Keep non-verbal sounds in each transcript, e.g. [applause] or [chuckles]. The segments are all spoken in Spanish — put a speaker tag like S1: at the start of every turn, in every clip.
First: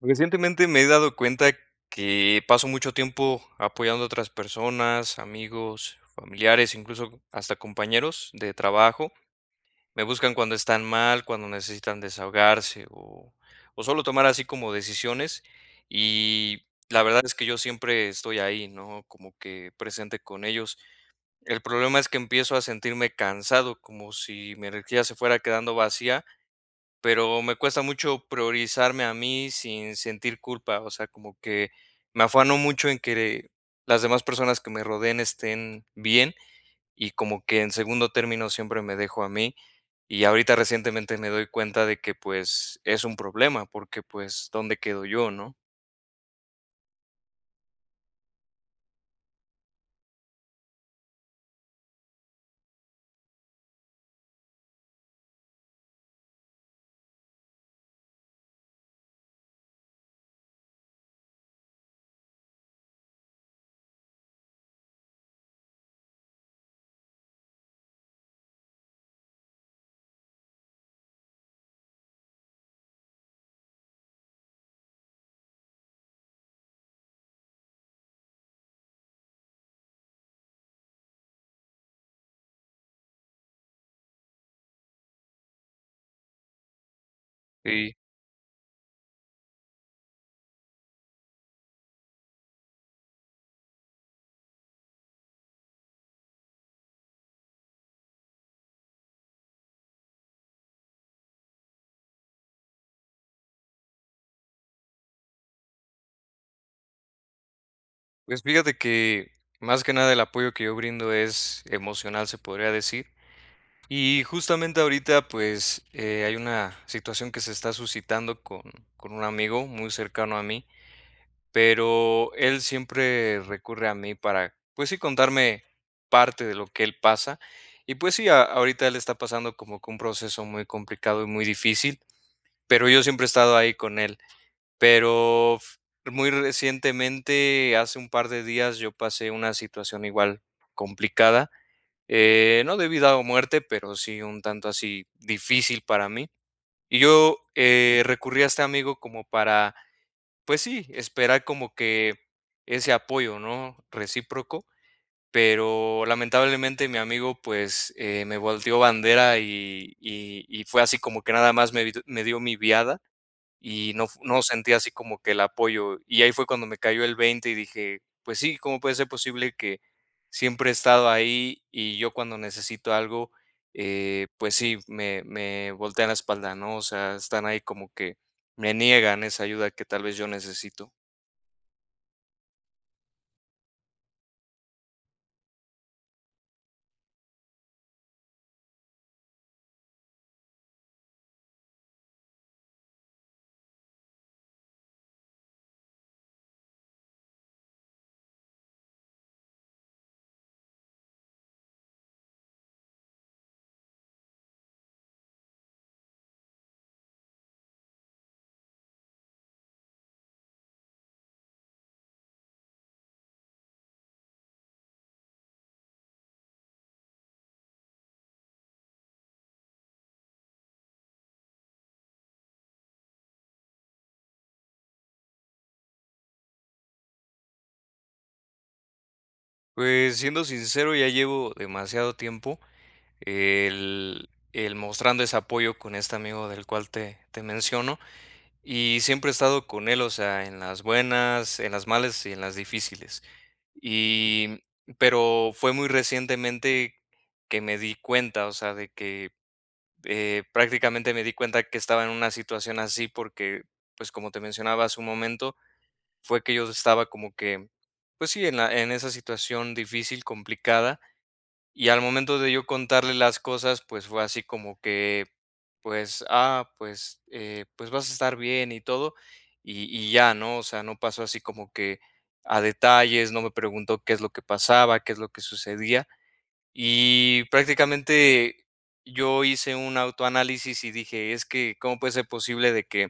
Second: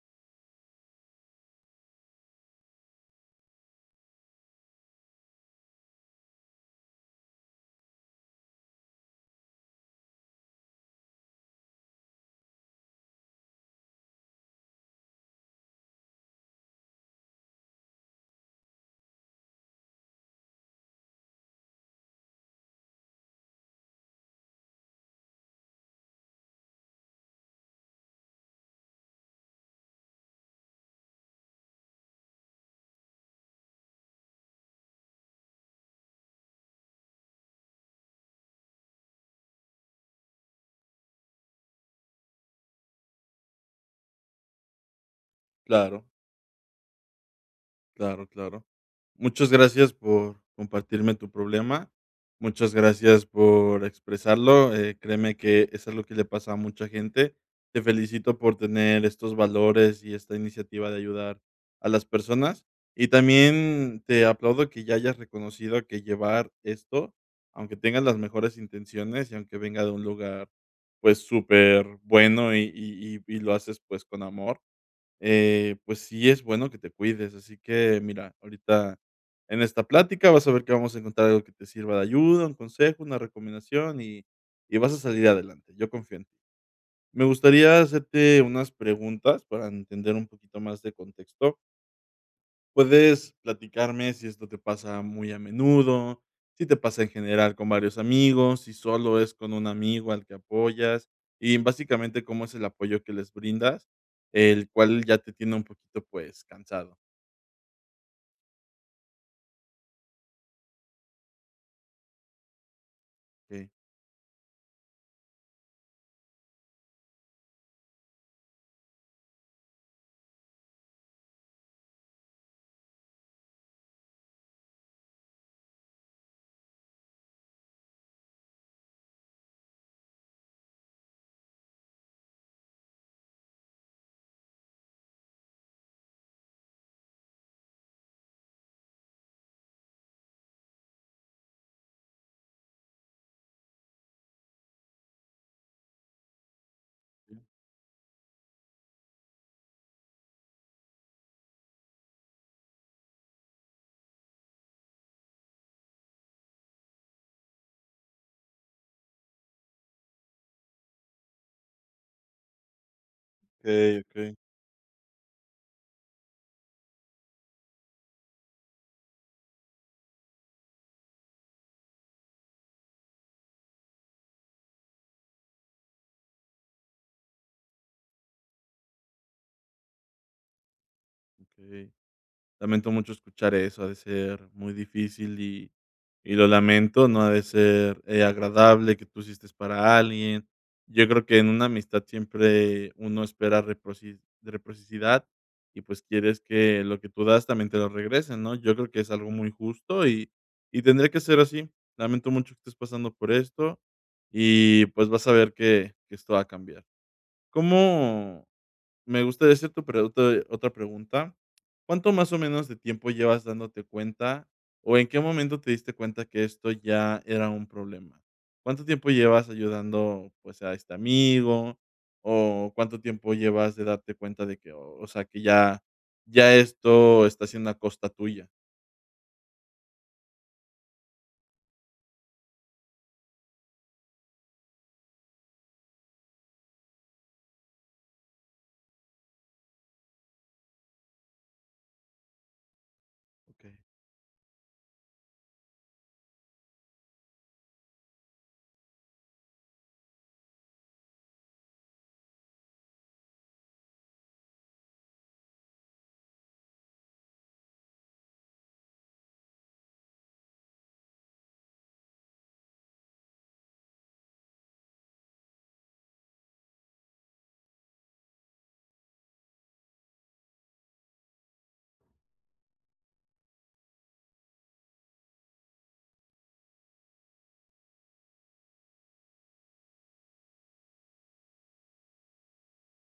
S1: Recientemente, me he dado cuenta que paso mucho tiempo apoyando a otras personas, amigos, familiares, incluso hasta compañeros de trabajo. Me buscan cuando están mal, cuando necesitan desahogarse o o sólo tomar así como decisiones, y la verdad es que yo siempre estoy ahí, ¿no? Como que presente con ellos. El problema es que empiezo a sentirme cansado, como si mi energía se fuera quedando vacía. Pero me cuesta mucho priorizarme a mí sin sentir culpa, o sea, como que me afano mucho en querer, las demás personas que me rodeen estén bien y como que en segundo término siempre me dejo a mí y ahorita recientemente me doy cuenta de que, pues, es un problema, porque, pues, ¿dónde quedo yo, no?
S2: Claro. Claro, claro. Muchas gracias por compartirme tu problema. Muchas gracias por expresarlo, eh, créeme que es algo que le pasa a mucha gente. Te felicito por tener estos valores y esta iniciativa de ayudar a las personas, y también te aplaudo que ya hayas reconocido que llevar esto, aunque tengas las mejores intenciones y aunque venga de un lugar, pues superbueno y y y y lo haces, pues con amor, eh, pues, sí es bueno que te cuides, así que mira, ahorita en esta plática vas a ver que vamos a encontrar algo que te sirva de ayuda, un consejo, una recomendación y y vas a salir adelante. Yo confío en ti. Me gustaría
S1: Sí.
S2: hacerte unas preguntas para entender un poquito más de contexto. Puedes platicarme si esto te pasa muy a menudo, si te pasa en general con varios amigos, si solo es con un amigo al que apoyas y básicamente, ¿cómo es el apoyo que les brindas, el cual ya te tiene un poquito, pues cansado?
S1: Pues fíjate que, más que nada el apoyo que yo brindo es emocional, se podría decir.
S2: Okey.
S1: Y justamente ahorita, pues, eh, hay una situación que se está suscitando con con un amigo muy cercano a mí, pero él siempre recurre a mí para, pues sí, contarme parte de lo que él pasa y pues sí, a ahorita él está pasando como que un proceso muy complicado y muy difícil, pero yo siempre he estado ahí con él. Pero f muy recientemente hace un par de días, yo pasé una situación igual, complicada, eh, no de vida o muerte, pero sí un tanto así difícil para mí. Y yo,
S2: Ujú.
S1: eh, recurrí a este amigo como para, pues sí, esperar como que ese apoyo, ¿no?, recíproco, pero lamentablemente, mi amigo, pues, eh, me volteó bandera y y y fue así como que nada más me di me dio mi viada. y
S2: Okey,
S1: no f
S2: okey.
S1: no sentí así como que el apoyo, y ahí fue cuando me cayó el 20 y dije: "Pues sí, ¿cómo puede ser posible que siempre he estado ahí y yo cuando necesito algo, eh, pues sí, me me voltea la espalda?", ¿no? O sea, están ahí como que, me niegan esa ayuda que tal vez yo necesito.
S2: Okey. Lamento mucho escuchar eso, ha de ser muy difícil y y lo lamento, no ha de ser, eh, agradable que tú hiciste para alguien. Yo creo que en una amistad siempre uno espera reproci reciprocidad y pues quieres que lo que tú das también te lo regresen, ¿no?, yo creo que es algo muy justo y y tendría que ser así. Lamento mucho que estés pasando por esto y pues vas a ver que que esto va a cambiar. ¿Cómo?, me gusta esa tu pregunta de otra pregunta. ¿Cuánto más o menos de tiempo llevas dándote cuenta o en qué momento te diste cuenta que esto ya era un problema? ¿Cuánto tiempo llevas ayudando, pues a este amigo? ¿O cuánto tiempo llevas de darte cuenta de qué, o sea que ya ya esto está siendo a costa tuya?
S1: Pues, siendo sincero, ya llevo demasiado tiempo, el el mostrando ese apoyo con este amigo del cual te te menciono y siempre he estado con él, o sea, en las buenas, en las malas y en las difíciles.
S2: Okey.
S1: Y, pero fue muy recientemente, que me di cuenta, o sea, de que, eh, prácticamente me di cuenta que estaba en una situación así porque, pues, como te mencionaba hace un momento, fue que yo estaba como que, pues sí, en la en esa situación difícil, complicada. Y al momento de yo contarle las cosas, pues, fue así como que, pues, ah, pues, eh, pues, vas a estar bien y todo y y ya, ¿no?, o sea, no pasó así como que, a detalles, no me preguntó qué es lo que pasaba, qué es lo que sucedía. Y prácticamente, yo hice un autoanálisis y dije: "Es que cómo puede ser posible de que,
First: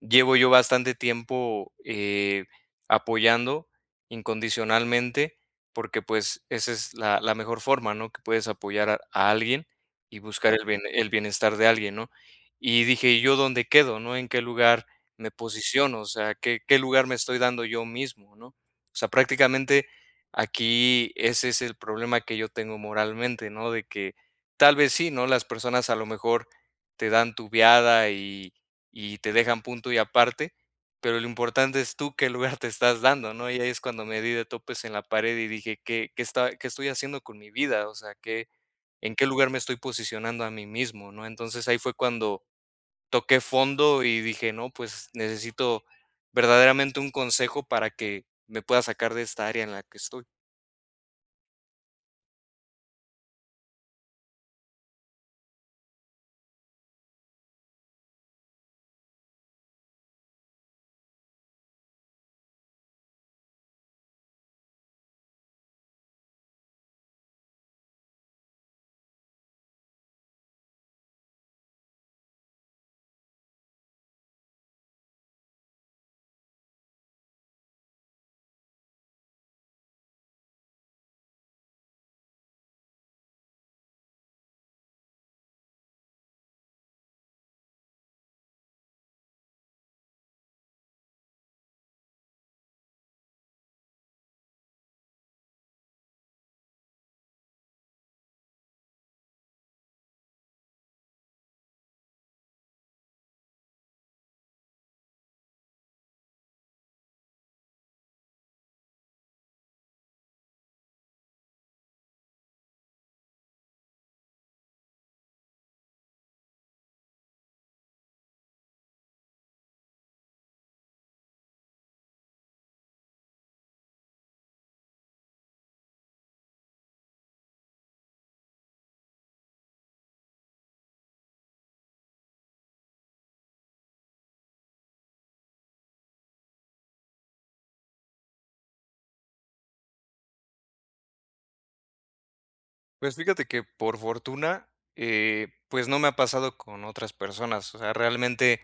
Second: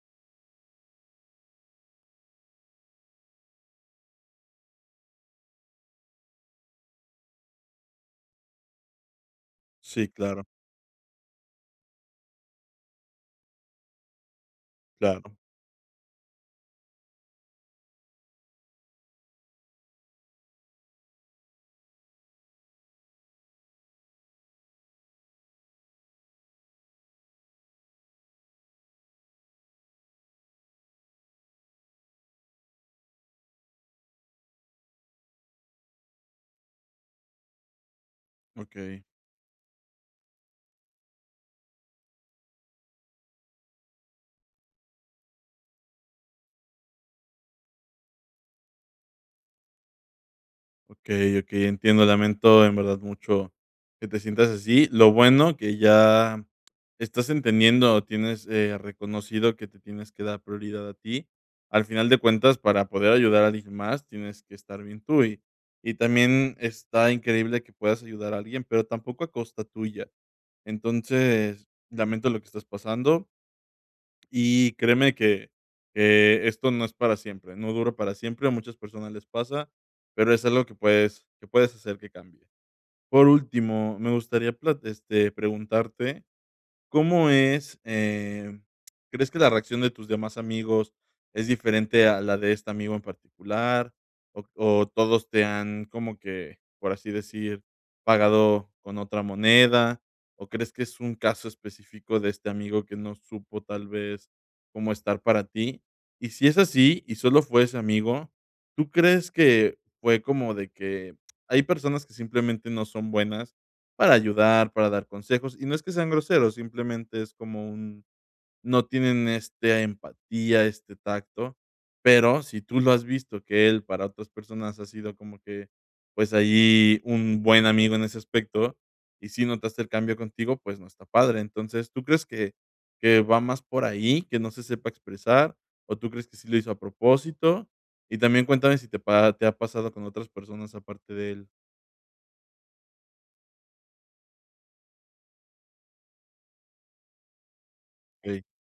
S1: llevo yo bastante tiempo, eh, apoyando, incondicionalmente", porque pues, esa es la la mejor forma, ¿no?, que puedes apoyar a alguien
S2: Sí,
S1: y
S2: claro.
S1: buscar el bien el bienestar de alguien, ¿no?, y dije: "¿Y yo dónde quedo? ¿No? ¿En qué lugar me
S2: Claro.
S1: posiciono?" O sea, ¿qué qué lugar me estoy dando yo mismo? ¿No?, o sea, prácticamente, aquí ese es el problema que yo tengo moralmente, ¿no?, de que, tal vez sí, ¿no?, las personas a lo mejor, te dan tubiada y y te dejan punto y aparte. Pero lo importante es, ¿tú qué lugar te estás dando? ¿No?, y ahí es cuando me di de topes en la pared y dije: "¿Qué qué esta y, qué estoy haciendo con mi vida?" O sea, qué,
S2: Okey.
S1: ¿en qué lugar me estoy posicionando a mí mismo? ¿No?, entonces ahí fue cuando, toqué fondo y dije: "No, pues, necesito verdaderamente un consejo para que, me pueda sacar de esta área en la que estoy".
S2: Okey, okey, entiendo. Lamento, en verdad, mucho que te sientas así. Lo bueno que ya estás entendiendo, tienes, eh, reconocido que te tienes que dar prioridad a ti. Al final de cuentas, para poder ayudar a alguien más, tienes que estar bien tú, y y también está increíble que puedas ayudar a alguien, pero tampoco a costa tuya. Entonces lamento lo que estás pasando. Y créeme que que esto no es para siempre, no dura para siempre, a muchas personas les pasa, pero es algo que puedes que puedes hacer que cambie. Por último, me gustaría plat este preguntarte, ¿cómo es, eh, crees que la reacción de tus demás amigos es diferente a la de este amigo en particular o o todos te han como que, por así decir, pagado con otra moneda, o crees que es un caso específico de este amigo que no supo tal vez cómo estar para ti? Y si es así, y solo fue ese amigo, ¿tú crees que fue como de que? Hay personas que simplemente no son buenas para ayudar, para dar consejos y no es que sean groseros, simplemente es como un no tienen esta empatía, este tacto. Pero si tú lo has visto, que él para otras personas ha sido como que, pues, ahí un buen amigo en ese aspecto y sí notaste el cambio contigo, pues, no está padre, entonces, ¿tú crees que que va más por ahí, que no se sepa expresar, o tú crees que sí lo hizo a propósito? Y también cuéntame si te pa te ha pasado con otras personas aparte de él.
S1: Pues, fíjate que por fortuna, eh, pues, no me ha pasado con otras personas. O sea,
S2: Okey.
S1: realmente,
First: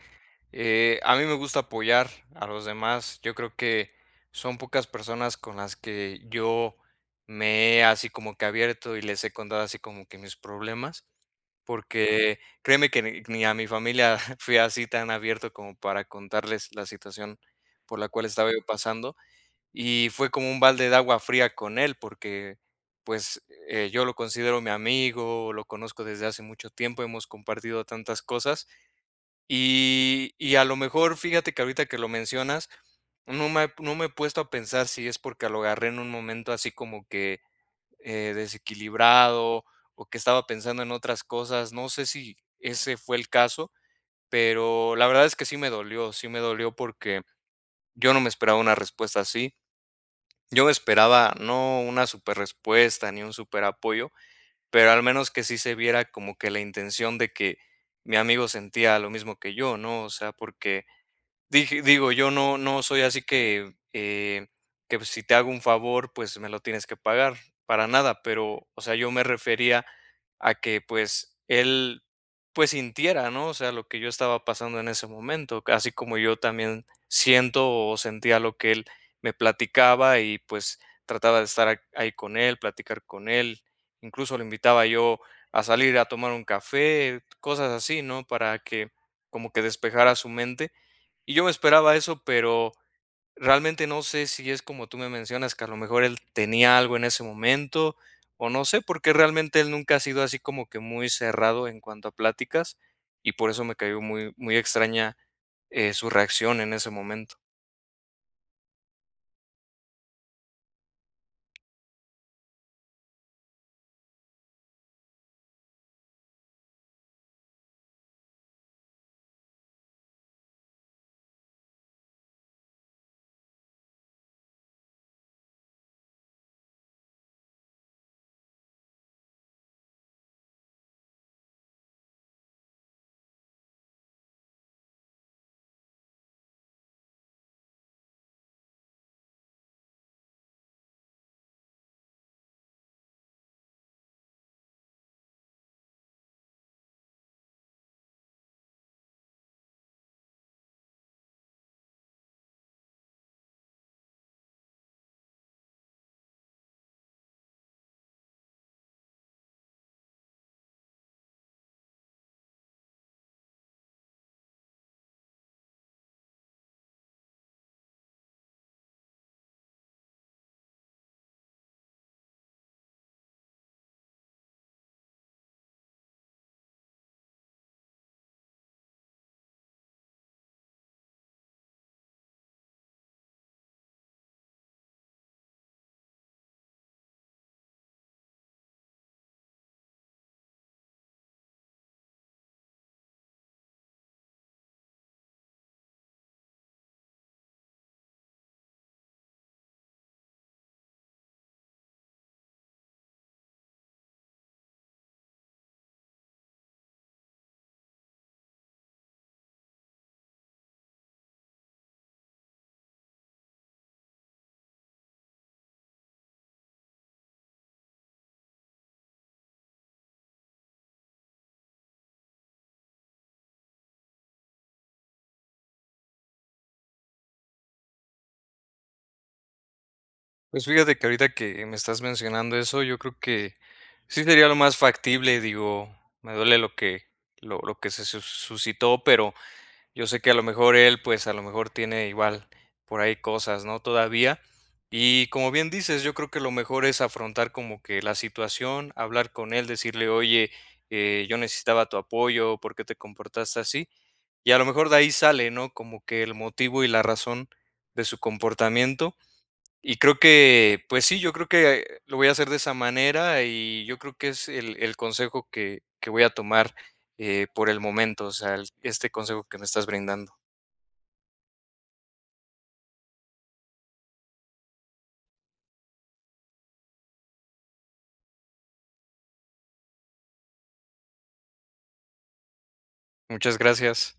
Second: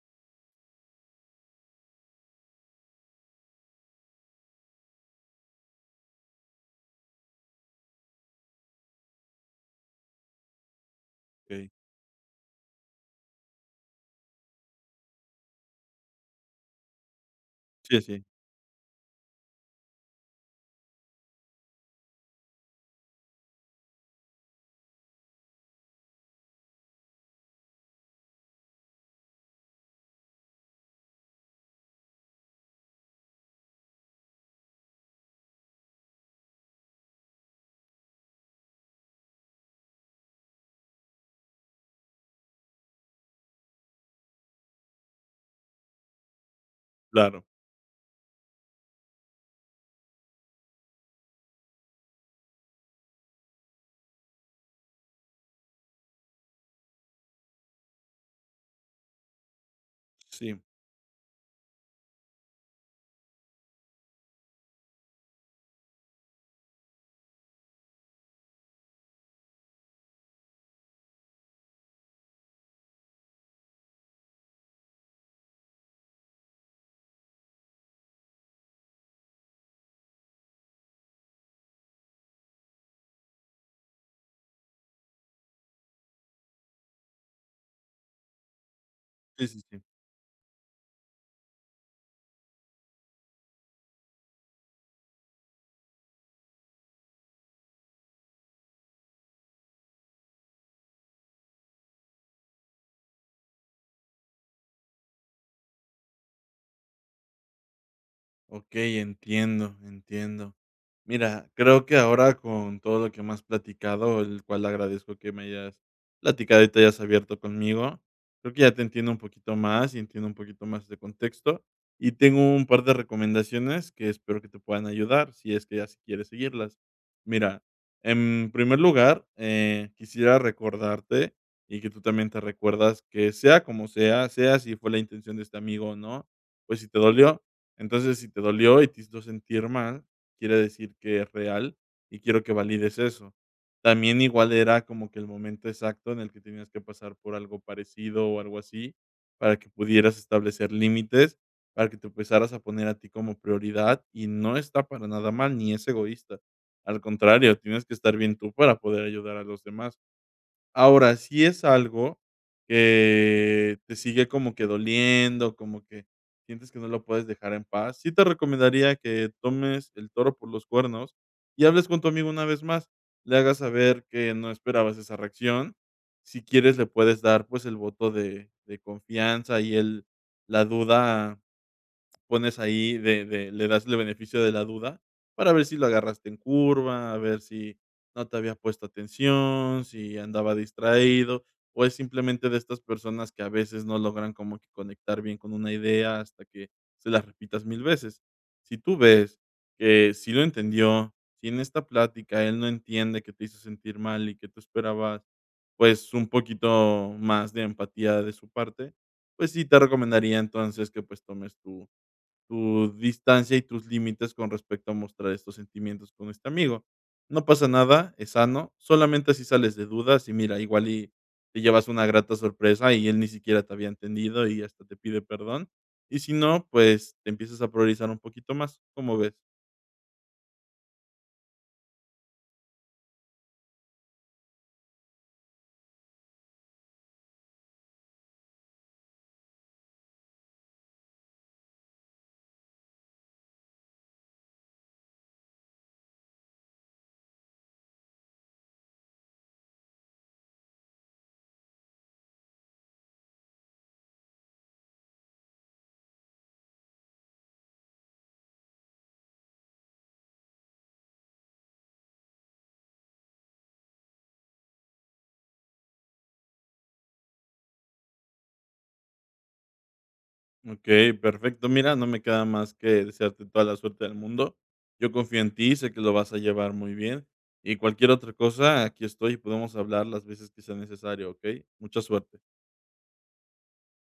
S1: eh, a mí me gusta apoyar a los demás. Yo creo que son pocas personas con las que yo me he, así, como que abierto, y les he contado así como que mis problemas.
S2: Okey.
S1: Porque, créeme que ni ni a mi familia, [chuckles] fui así tan abierto como para contarles la situación por
S2: Sí,
S1: la cual
S2: sí.
S1: estaba yo pasando. Y fue como un balde de agua fría con él, porque, pues, eh, yo lo considero mi amigo, lo conozco desde hace mucho tiempo, hemos compartido tantas cosas. Y y a lo mejor, fíjate que ahorita que lo mencionas, no me no me he puesto a pensar si es porque lo agarré en un momento así como que, eh, desequilibrado, o que estaba pensando en otras cosas. No sé, si ese fue el caso, pero la verdad es que sí me dolió, sí me dolió, porque
S2: Claro.
S1: yo no me esperaba una respuesta así. Yo me esperaba, no una súper respuesta ni un súper apoyo, pero al menos que sí se viera como que la intención de que mi amigo sentía lo mismo que yo, ¿no? O sea,
S2: Sí.
S1: porque dije digo, yo no, no soy así que, eh, que si te hago un favor, pues, me lo tienes que pagar, para nada, pero, o sea, yo me refería a que pues, él pues, sintiera, ¿no? O sea, lo que yo estaba pasando en ese momento, así como yo también siento, o sentía lo que él me platicaba, y pues, trataba de estar ahí con él, platicar con él. Incluso, lo invitaba yo a salir a tomar un café, cosas así, ¿no?, para que,
S2: Sí,
S1: como
S2: sí,
S1: que
S2: sí.
S1: despejara su mente. Y yo me esperaba eso, pero, realmente no sé, si es como tú me mencionas, que a lo mejor él tenía algo en ese momento, o no sé, porque realmente él nunca ha sido así como que muy cerrado en cuanto a pláticas, y por eso me cayó muy, muy extraña, eh, su reacción en ese momento.
S2: Okey, entiendo, entiendo. Mira, creo que ahora, con todo lo que me has platicado, el cual agradezco que me hayas platicado y te hayas abierto conmigo. Creo que ya te entiendo un poquito más, y entiendo un poquito más de contexto. Y tengo un par de recomendaciones que espero que te puedan ayudar si es que ya si quieres seguirlas. Mira, en primer lugar, eh, quisiera recordarte, y que tú también te recuerdas que sea como sea, sea si fue la intención de este amigo o no. Pues si te dolió. Entonces si te dolió y te hizo sentir mal, quiere decir que es real, y quiero que valides eso. También igual era como que el momento exacto, en el que tenías que pasar por algo parecido o algo así, para que pudieras establecer límites para que te empezaras a poner a ti como prioridad. Y no está para nada mal, ni es egoísta. Al contrario, tienes que estar bien tú para poder ayudar a los demás. Ahora, si es algo que te sigue como que doliendo, como que sientes que no lo puedes dejar en paz. Sí, te recomendaría que tomes el toro por los cuernos y hables con tu amigo una vez más, le hagas saber que no esperabas esa reacción. Si quieres, le puedes dar, pues, el voto de de confianza y el la duda, pones ahí de de le das el beneficio de la duda para ver si lo agarraste en curva. A ver si no te había puesto atención, si andaba distraído, o es simplemente de estas personas que a veces no logran como que conectar bien con una idea hasta que se las repitas 1000 veces. Sí, tú ves que sí lo entendió. Si en esta plática él no entiende que te hizo sentir mal, y que tú esperabas, pues, un poquito más de empatía de su parte. Pues sí, te recomendaría, entonces, que, pues, tomes tu tu distancia y tus límites con respecto a mostrar estos sentimientos con este amigo. No pasa nada, es sano. Solamente si sales de dudas, y mira, igual y te llevas una grata sorpresa, y él ni siquiera te había entendido y hasta te pide perdón. Y si no, pues, te empiezas a priorizar un poquito más. ¿Cómo ves?
S1: Pues, fíjate que ahorita que me estás mencionando eso, yo creo que sí sería lo más factible, digo, me duele lo que lo lo que se su suscitó, pero yo sé que a lo mejor él, pues, a lo mejor tiene igual por ahí cosas, ¿no?, todavía. Y como bien dices, yo creo que lo mejor es afrontar, como que la situación, hablar con él, decirle: "Oye, eh, yo necesitaba tu apoyo, por qué te comportaste así". Y a lo mejor de ahí sale, ¿no? Como que el motivo y la razón de su comportamiento. Y creo que, pues sí, yo creo que lo voy a hacer de esa manera, y yo creo que es el el consejo que que voy a tomar, eh, por el momento, o sea, este consejo que me estás brindando.
S2: Okey, perfecto. Mira, no me queda más que desearte toda la suerte del mundo. Yo confío en ti. Sé que lo vas a llevar muy bien. Y cualquier otra cosa. Aquí estoy, y podemos hablar las veces que sea necesario. Okey, mucha suerte.
S1: Muchas gracias.